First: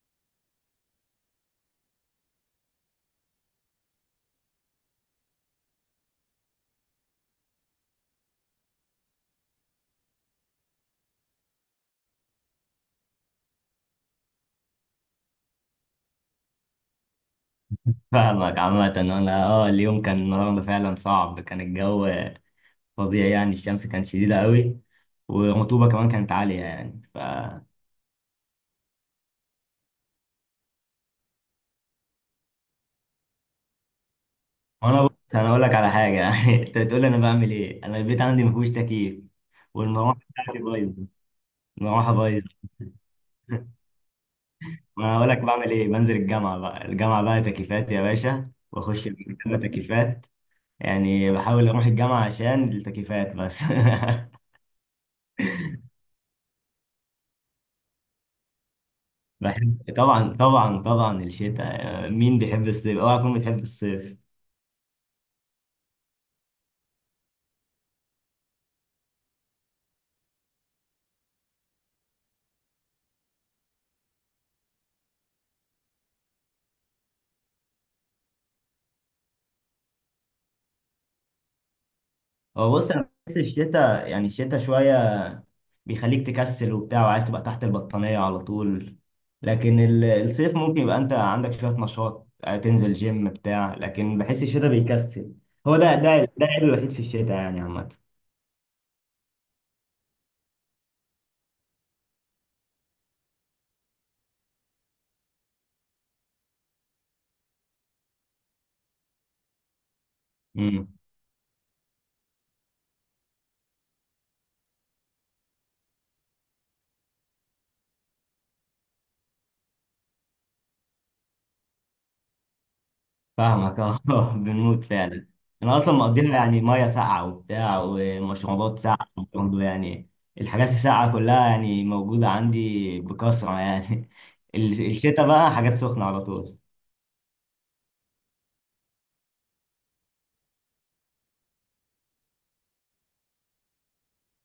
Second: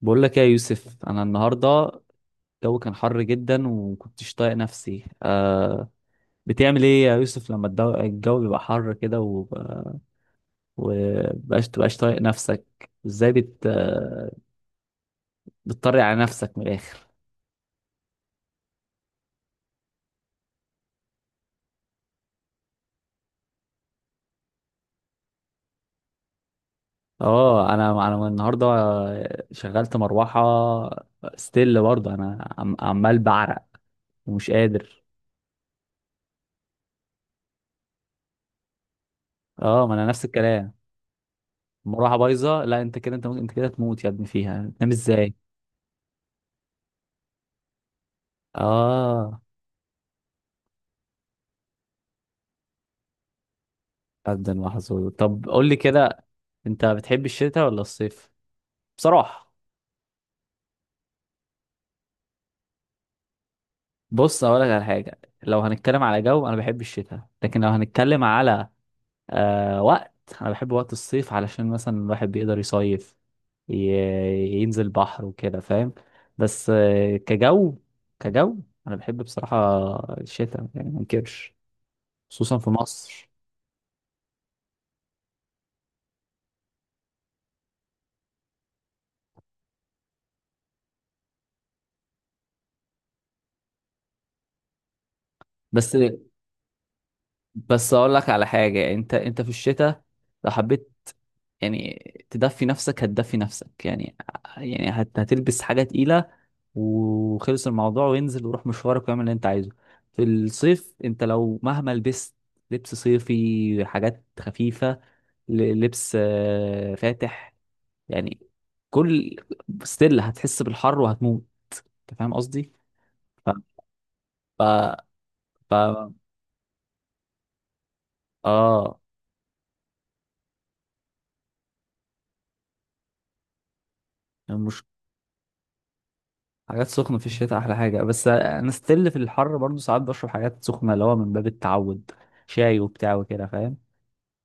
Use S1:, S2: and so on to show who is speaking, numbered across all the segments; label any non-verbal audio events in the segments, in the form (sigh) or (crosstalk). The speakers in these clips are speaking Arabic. S1: بقول لك إيه يا يوسف، انا النهارده الجو كان حر جدا وكنتش طايق نفسي. بتعمل ايه يا يوسف لما الجو بيبقى حر كده تبقاش طايق نفسك ازاي بت آه، بتطري على نفسك من الاخر؟
S2: فاهمك. عامة أنا اليوم كان النهاردة فعلا صعب، كان الجو فظيع يعني، الشمس كانت شديدة قوي، والرطوبة كمان كانت عالية يعني. ف
S1: اه، انا النهارده شغلت مروحه، ستيل برضه انا عمال بعرق ومش قادر.
S2: وأنا بص أنا أقول لك على حاجة. (laughs) يعني أنت تقول لي أنا بعمل إيه، أنا البيت عندي مفيهوش تكييف،
S1: اه، ما انا
S2: والمروحة
S1: نفس
S2: بتاعتي
S1: الكلام.
S2: بايظة، المروحة
S1: المروحه
S2: بايظة
S1: بايظه، لا انت كده، انت ممكن انت
S2: (laughs)
S1: كده تموت يا ابني، فيها تنام
S2: وأنا هقول
S1: ازاي؟
S2: لك بعمل إيه، بنزل الجامعة بقى، الجامعة بقى تكييفات يا باشا، وأخش
S1: اه،
S2: المكتبة تكييفات، يعني بحاول أروح الجامعة عشان التكييفات بس. (laughs)
S1: قد المحظوظ. طب قول لي كده، انت بتحب الشتاء ولا الصيف بصراحة؟
S2: بحب طبعا الشتاء، مين بيحب الصيف؟ اوعى تكون بتحب الصيف.
S1: بص اقول لك على حاجة، لو هنتكلم على جو انا بحب الشتاء، لكن لو هنتكلم على وقت انا بحب وقت الصيف علشان مثلا الواحد بيقدر يصيف، ي- ينزل بحر وكده فاهم. بس كجو انا بحب بصراحة الشتاء، يعني ما انكرش، خصوصا في
S2: هو بص، انا
S1: مصر.
S2: بحس الشتاء يعني الشتاء شويه بيخليك تكسل وبتاع، وعايز تبقى تحت البطانيه على طول، لكن الصيف ممكن يبقى انت عندك شويه نشاط، تنزل جيم بتاع لكن بحس الشتاء بيكسل. هو
S1: بس
S2: ده العيب الوحيد في الشتاء يعني عامه.
S1: بس اقول لك على حاجة، انت في الشتاء لو حبيت يعني تدفي نفسك هتدفي نفسك يعني، يعني هتلبس حاجة تقيلة وخلص الموضوع، وانزل وروح مشوارك واعمل اللي انت عايزه. في الصيف، انت لو مهما لبست لبس صيفي حاجات خفيفة، لبس فاتح يعني، كل ستيل هتحس بالحر وهتموت. انت فاهم قصدي؟ ف...
S2: فاهمك اه. (laughs)
S1: ف...
S2: بنموت فعلا.
S1: ف...
S2: انا اصلا مقضيها يعني ميه ساقعه وبتاع، ومشروبات
S1: اه،
S2: ساقعه برضه يعني، الحاجات الساقعه كلها يعني موجوده عندي بكثره يعني. (laughs) الشتاء بقى حاجات سخنه على طول.
S1: حاجات سخنة في الشتاء أحلى حاجة، بس أنا ستيل في الحر برضو ساعات بشرب حاجات سخنة، اللي هو من باب التعود، شاي وبتاع وكده فاهم.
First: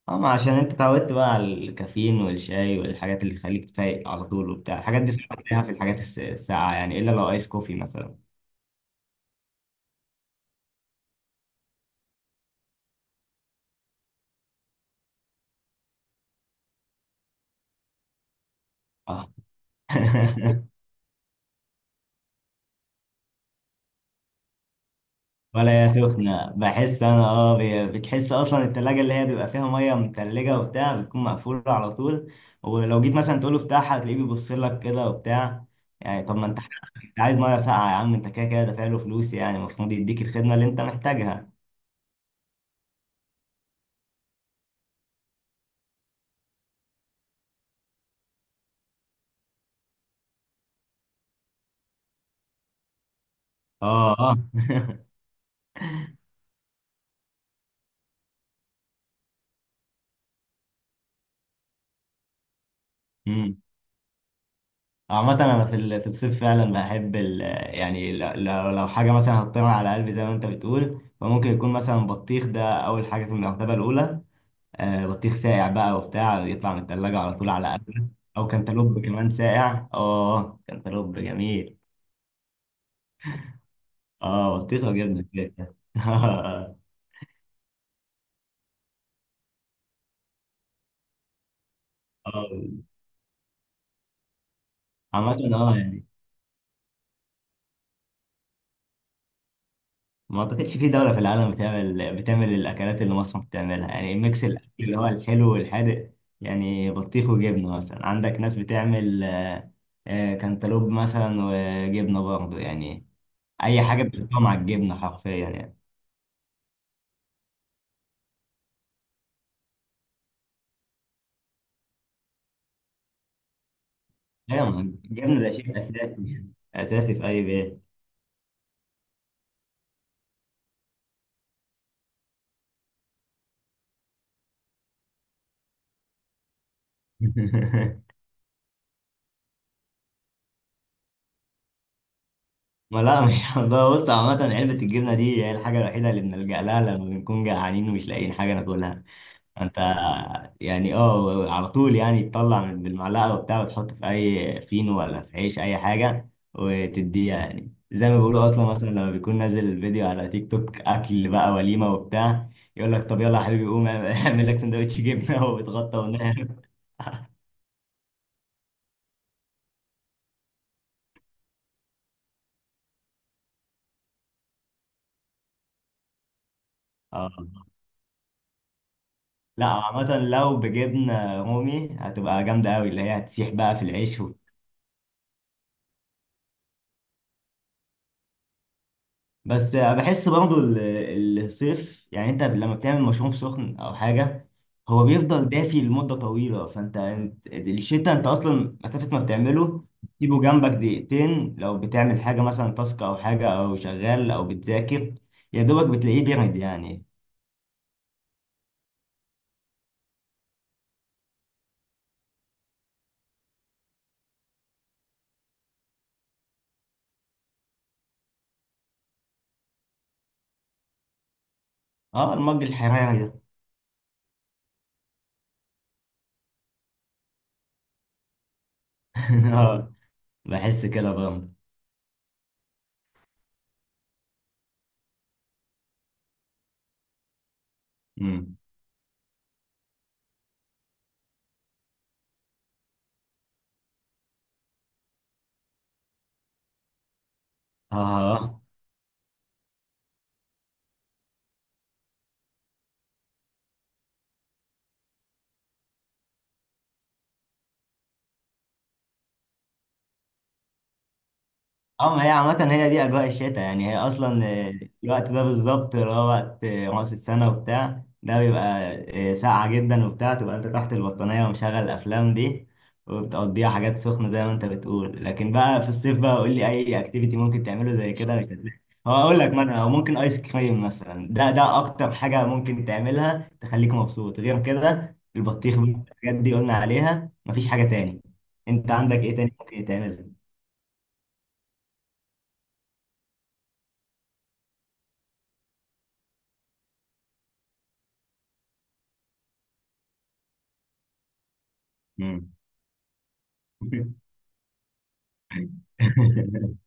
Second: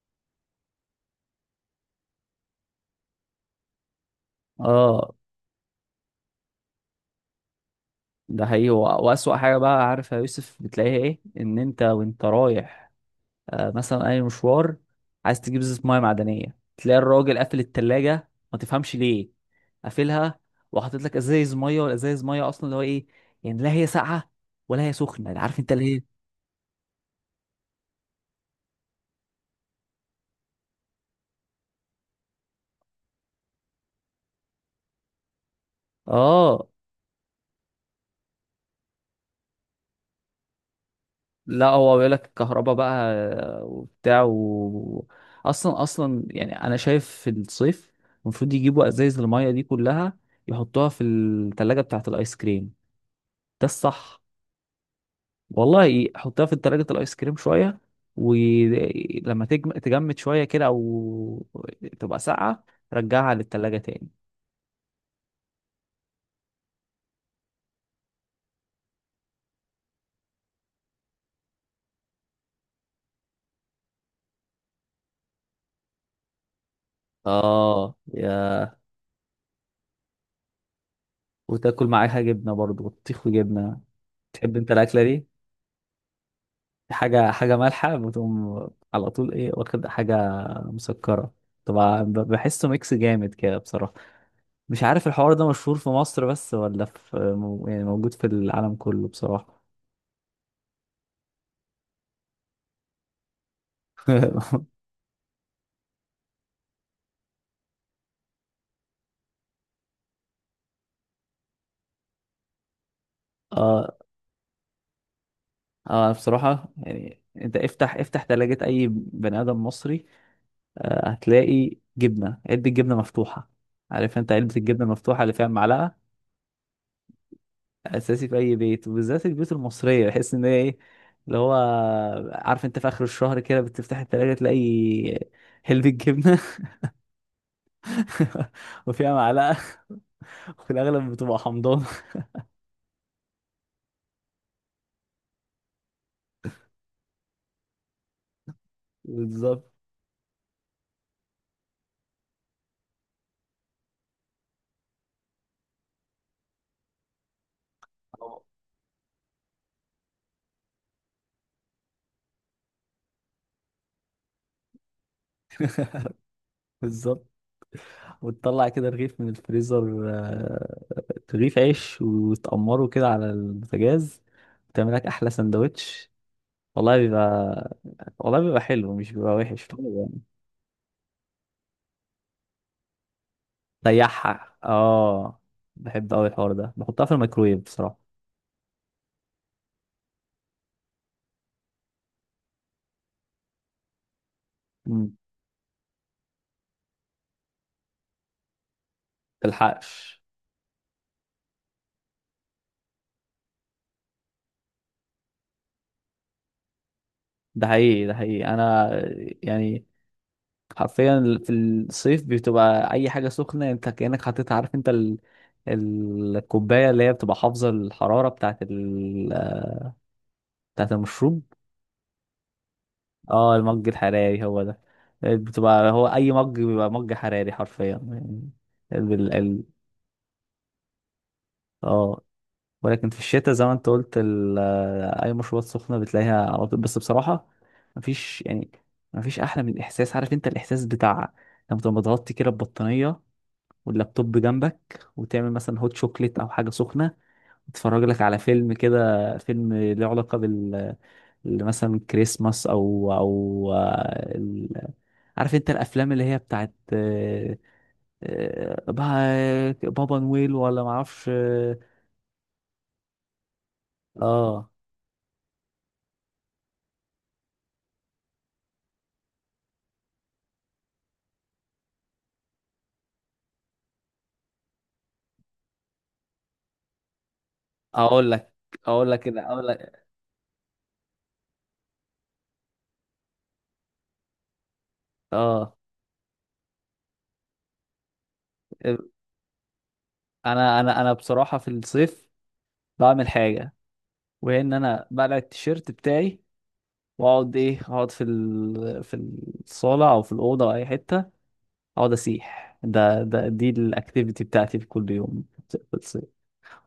S2: اما عشان انت اتعودت بقى على الكافيين والشاي والحاجات اللي تخليك تفايق على طول وبتاع، الحاجات
S1: اه،
S2: دي صعب تلاقيها في الحاجات الساقعه يعني، الا لو ايس كوفي مثلا.
S1: ده حقيقي، وأسوأ حاجة بقى عارف يا يوسف بتلاقيها إيه؟ إن أنت وأنت رايح مثلا أي مشوار، عايز تجيب زيت، مية معدنية، تلاقي الراجل قافل التلاجة ما تفهمش ليه
S2: اه.
S1: قافلها،
S2: (laughs)
S1: وحاطط لك ازايز مية، والازايز مية أصلا اللي هو إيه يعني، لا هي ساقعة ولا هي سخنة، عارف أنت
S2: ولا
S1: اللي هي.
S2: هي سخنة، بحس أنا بتحس أصلا التلاجة اللي هي بيبقى فيها مية متلجة وبتاع بتكون مقفولة على طول، ولو جيت مثلا تقوله افتحها هتلاقيه بيبص لك كده وبتاع، يعني طب ما أنت،
S1: اه،
S2: أنت عايز مية ساقعة يا عم، أنت كده كده دافع له فلوس يعني، المفروض يديك الخدمة اللي أنت محتاجها.
S1: لا هو بيقول لك الكهرباء بقى، وبتاع اصلا يعني انا شايف في الصيف المفروض يجيبوا ازايز المية دي كلها يحطوها في التلاجة بتاعة الايس كريم، ده
S2: أه
S1: الصح.
S2: أه. (laughs)
S1: والله حطها في تلاجة الايس كريم شوية، ولما تجمد شوية كده او تبقى ساقعة رجعها
S2: أمم.
S1: للتلاجة تاني.
S2: عامة أنا في في الصيف فعلا بحب ال، يعني لو حاجة مثلا هتطير على قلبي زي ما أنت بتقول، فممكن يكون مثلا بطيخ، ده أول حاجة في المرتبة الأولى، بطيخ ساقع بقى وبتاع، يطلع من التلاجة على طول على
S1: اه
S2: قبل، أو كانتالوب كمان ساقع، آه كانتالوب جميل.
S1: وتاكل معاها جبنة برضو، بطيخ وجبنة. تحب
S2: آه،
S1: انت
S2: بطيخة
S1: الاكلة
S2: وجبنة
S1: دي؟
S2: كده. (laughs)
S1: حاجة مالحة بتقوم على طول، ايه واخد حاجة مسكرة، طبعا، بحسه
S2: آه،
S1: ميكس جامد كده بصراحة. مش عارف الحوار ده
S2: عامة آه
S1: مشهور في
S2: يعني،
S1: مصر بس ولا في يعني موجود في العالم كله بصراحة.
S2: ما أعتقدش في دولة في العالم بتعمل الأكلات اللي مصر بتعملها، يعني ميكس
S1: (laughs)
S2: الأكل اللي هو الحلو والحادق، يعني بطيخ وجبنة مثلا، عندك ناس بتعمل كانتالوب مثلا وجبنة برضه يعني، أي
S1: اه،
S2: حاجة بتحطها مع الجبنة حرفيا يعني.
S1: اه، بصراحة يعني انت افتح تلاجة اي بني ادم مصري، هتلاقي جبنة، علبة جبنة مفتوحة، عارف انت علبة
S2: ايوه،
S1: الجبنة المفتوحة اللي
S2: الجبن
S1: فيها
S2: ده شيء
S1: المعلقة.
S2: اساسي، اساسي في اي بيت.
S1: اساسي في اي بيت، وبالذات البيوت المصريه، بحس ان هي ايه اللي هو، عارف انت في اخر الشهر كده بتفتح التلاجة تلاقي حلبة جبنه
S2: (laughs)
S1: (laughs) وفيها معلقه، وفي الاغلب بتبقى حمضان.
S2: ما لا مش (laughs) هنضيع. بص، عامة علبة الجبنة دي هي الحاجة الوحيدة اللي بنلجأ لها لما بنكون جعانين ومش لاقيين حاجة ناكلها.
S1: بالظبط
S2: انت يعني اه، على طول يعني تطلع من بالمعلقة وبتاع وتحط في اي فينو ولا في عيش اي حاجة وتديها، يعني زي ما بيقولوا، اصلا مثلا لما بيكون نازل فيديو على تيك توك اكل بقى وليمة وبتاع، يقول لك طب يلا يا حبيبي قوم اعمل لك سندوتش جبنة (laughs) وبتغطى ونام.
S1: بالظبط وتطلع كده رغيف من الفريزر، رغيف عيش وتقمره كده على البوتاجاز، وتعمل لك احلى سندوتش. والله
S2: اه.
S1: بيبقى والله بيبقى حلو، مش بيبقى
S2: لا
S1: وحش.
S2: عامة لو بجبنة رومي هتبقى جامدة أوي، اللي هي هتسيح بقى في العيش و...
S1: ريحها، اه، بحب قوي الحوار ده، بحطها في الميكرويف بصراحه.
S2: بس بحس برضو الصيف يعني، أنت لما بتعمل مشروب سخن أو حاجة، هو
S1: مم.
S2: بيفضل دافي لمدة طويلة، الشتا أنت أصلا مسافة ما بتعمله،
S1: تلحقش.
S2: تسيبه جنبك دقيقتين، لو بتعمل حاجة مثلا تاسك أو حاجة أو شغال أو بتذاكر، يا دوبك بتلاقيه بيرد يعني.
S1: ده حقيقي، انا يعني حرفيا في الصيف بتبقى اي حاجه سخنه انت كانك حطيتها، عارف انت الكوبايه اللي هي بتبقى حافظه الحراره بتاعت بتاعت المشروب.
S2: أه المج الحراري ده.
S1: اه، المج الحراري هو ده، بتبقى هو اي مج بيبقى مج حراري حرفيا يعني ال...
S2: (laughs)
S1: ال...
S2: أه، بحس كده برضه.
S1: اه. ولكن في الشتاء زي ما انت قلت، اي مشروبات سخنه بتلاقيها على طول، بس بصراحه مفيش
S2: أمم.
S1: يعني مفيش احلى من الاحساس، عارف انت الاحساس بتاع لما تبقى متغطي كده ببطانيه، واللابتوب جنبك، وتعمل مثلا هوت شوكليت او حاجه سخنه، وتتفرج لك على
S2: أه،
S1: فيلم كده، فيلم له علاقه بال، اللي مثلا كريسماس او عارف انت الافلام اللي هي بتاعت بابا نويل ولا معرفش، اه.
S2: اه ما هي عامة هي دي أجواء الشتاء يعني، هي أصلا
S1: آه.
S2: الوقت ده بالظبط، اللي هو وقت رأس السنة وبتاع، ده بيبقى ساقعة جدا وبتاع، تبقى أنت تحت البطانية ومشغل الأفلام دي، وبتقضيها حاجات سخنة زي ما أنت بتقول، لكن بقى في الصيف بقى قول لي أي أكتيفيتي ممكن تعمله زي
S1: اقول
S2: كده، مش
S1: لك
S2: هتلاقي.
S1: اقول
S2: هو
S1: لك
S2: أقول
S1: كده
S2: لك
S1: اقول
S2: مثلا، هو
S1: لك
S2: ممكن آيس كريم مثلا، ده أكتر حاجة ممكن تعملها تخليك مبسوط، غير كده
S1: اه،
S2: البطيخ بقى، الحاجات دي قلنا عليها، مفيش حاجة تاني. أنت عندك إيه تاني ممكن تعمله؟
S1: انا بصراحه في الصيف بعمل حاجه، وهي ان انا بقلع التيشيرت بتاعي واقعد ايه اقعد في الصاله او في الاوضه او اي حته اقعد
S2: مم.
S1: اسيح. ده ده دي
S2: (laughs)
S1: الاكتيفيتي بتاعتي في كل يوم
S2: (laughs)
S1: في الصيف.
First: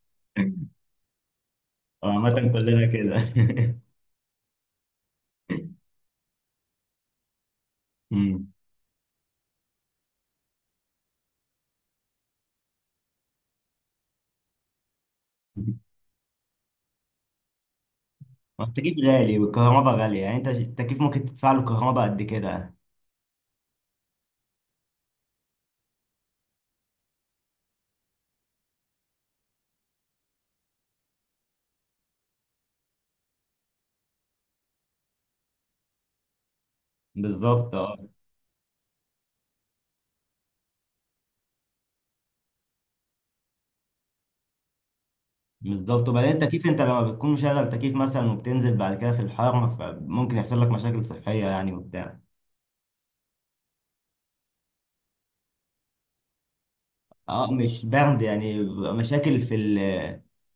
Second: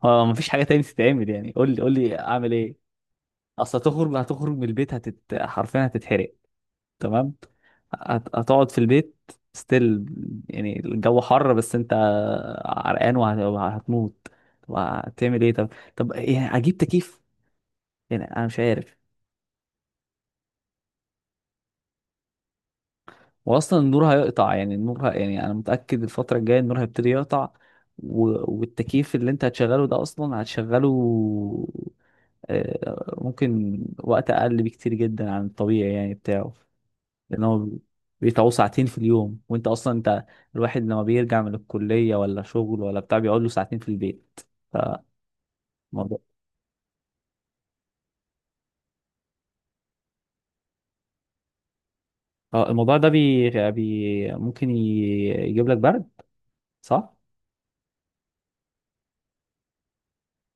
S1: اه، مفيش حاجه تاني تتعمل يعني، قول لي قول
S2: هو
S1: لي
S2: عامة
S1: اعمل ايه.
S2: كلنا كده.
S1: اصل
S2: (laughs)
S1: هتخرج، من البيت حرفيا هتتحرق. تمام،
S2: مم.
S1: هتقعد في البيت ستيل، يعني الجو حر، بس انت عرقان وهتموت. طب هتعمل ايه؟ طب يعني اجيب تكييف، يعني انا مش عارف.
S2: التكييف غالي والكهرباء غالية يعني، انت التكييف ممكن تدفع له كهرباء قد كده.
S1: واصلا النور هيقطع، يعني النور يعني انا متأكد الفترة الجاية النور هيبتدي يقطع و... والتكييف اللي انت هتشغله ده اصلا هتشغله ممكن وقت اقل بكتير جدا عن الطبيعي يعني بتاعه، لان هو
S2: بالظبط اه.
S1: بيتعوه ساعتين في اليوم، وانت اصلا انت الواحد لما بيرجع من الكليه ولا شغل ولا بتاع بيقعد له ساعتين في البيت.
S2: بالظبط،
S1: فالموضوع،
S2: وبعدين التكييف انت لما بتكون مشغل تكييف مثلا وبتنزل بعد كده في الحر، فممكن يحصل لك مشاكل صحية يعني وبتاع.
S1: اه، الموضوع ده ممكن يجيب لك برد، صح؟
S2: اه مش برد، يعني بيبقى مشاكل في ال،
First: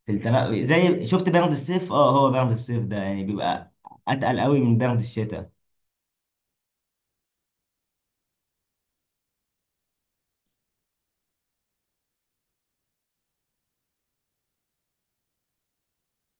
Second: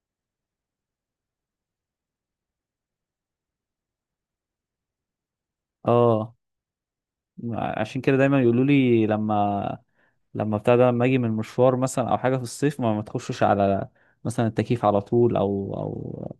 S2: في التنقل زي، شفت برد الصيف، اه هو برد الصيف ده يعني بيبقى اتقل قوي من برد الشتاء.
S1: اه، عشان كده دايما يقولوا لي لما، بتاع ده، لما اجي من مشوار مثلا او حاجه في الصيف ما تخشش على مثلا التكييف على طول،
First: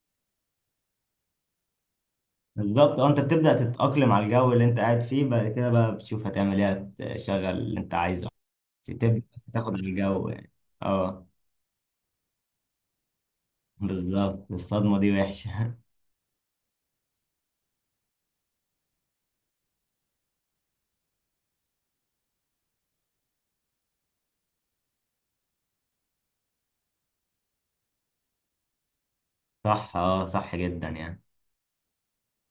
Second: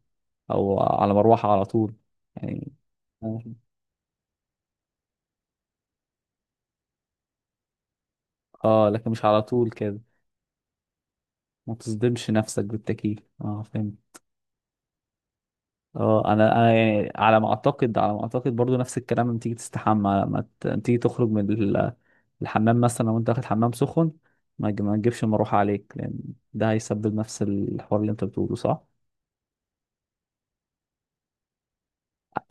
S1: او على مروحه على طول يعني.
S2: بالظبط اه، انت بتبدأ تتأقلم على الجو اللي انت قاعد فيه، بعد كده بقى بتشوف هتعمل ايه، تشغل اللي انت عايزه،
S1: اه، لكن
S2: تبدأ
S1: مش على
S2: بس
S1: طول
S2: تاخد على
S1: كده،
S2: الجو يعني. اه،
S1: ما تصدمش نفسك بالتكييف، اه، فهمت.
S2: بالظبط، الصدمة دي وحشة.
S1: اه، انا يعني على ما اعتقد، برضو نفس الكلام لما تيجي تستحمى، لما تيجي تخرج من الحمام مثلا. لو انت واخد حمام سخن ما تجيبش المروحه عليك، لان ده هيسبب نفس الحوار اللي انت بتقوله، صح؟
S2: (laughs) صح، اه صح جدا يعني.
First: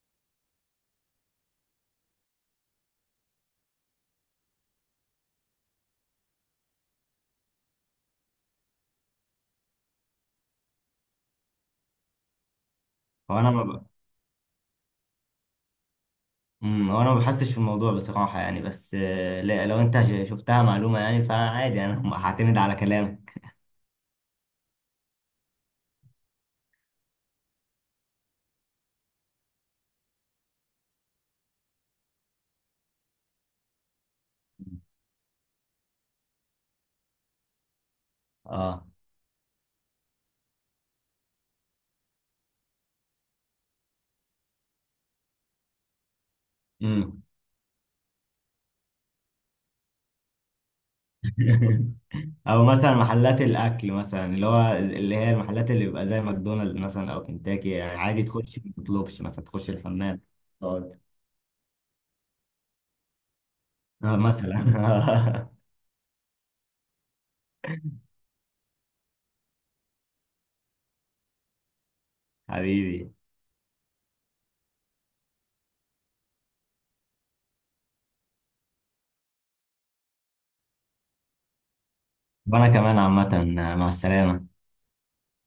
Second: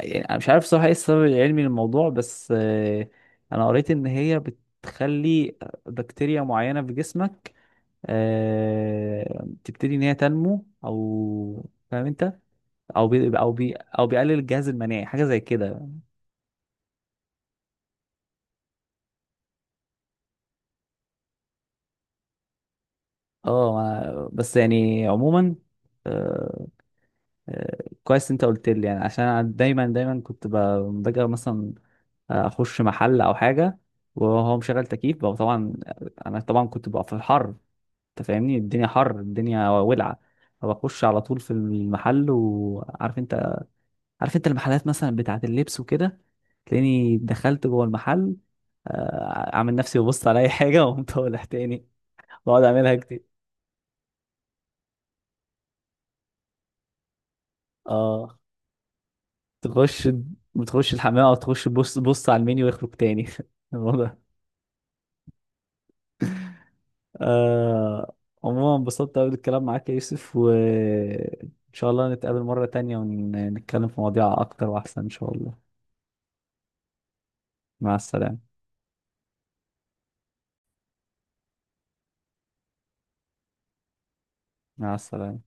S1: يعني انا مش عارف صراحه ايه السبب العلمي للموضوع، بس انا قريت ان هي بتخلي بكتيريا معينه في جسمك تبتدي ان هي تنمو، او فاهم انت،
S2: هو انا ما ب...
S1: او بيقلل الجهاز المناعي، حاجه زي كده.
S2: مم، هو انا ما بحسش في الموضوع بصراحة يعني، بس لا لو انت شفتها معلومة يعني فعادي، (laughs) انا هعتمد على كلامك.
S1: اه بس يعني عموما، آه، آه، كويس انت قلت لي، يعني عشان انا دايما كنت باجي مثلا اخش محل او حاجه، وهو مشغل تكييف بقى، طبعا انا طبعا كنت بقى في الحر، انت فاهمني،
S2: اه،
S1: الدنيا حر، الدنيا ولعه. فبخش على طول في المحل، وعارف انت المحلات مثلا بتاعه اللبس وكده، تلاقيني
S2: امم.
S1: دخلت جوه المحل، اعمل نفسي ببص على اي حاجه (laughs) وقمت طالع تاني.
S2: (laughs)
S1: بقعد
S2: او مثلا
S1: اعملها كتير.
S2: محلات الاكل مثلا، اللي هو اللي هي المحلات اللي بيبقى زي ماكدونالدز مثلا او كنتاكي، يعني عادي
S1: اه،
S2: تخش ما تطلبش، مثلا تخش
S1: تخش
S2: الحمام،
S1: بتخش
S2: تقعد،
S1: الحمام او تخش، بص بص على المنيو ويخرج تاني. (laughs) الموضوع
S2: مثلا.
S1: آه عموما انبسطت قوي بالكلام معاك يا يوسف، وان شاء الله نتقابل
S2: (laughs)
S1: مرة تانية
S2: حبيبي.
S1: ونتكلم في مواضيع اكتر واحسن ان شاء الله. مع السلامة.
S2: وانا كمان عامه، مع السلامه.
S1: مع السلامة.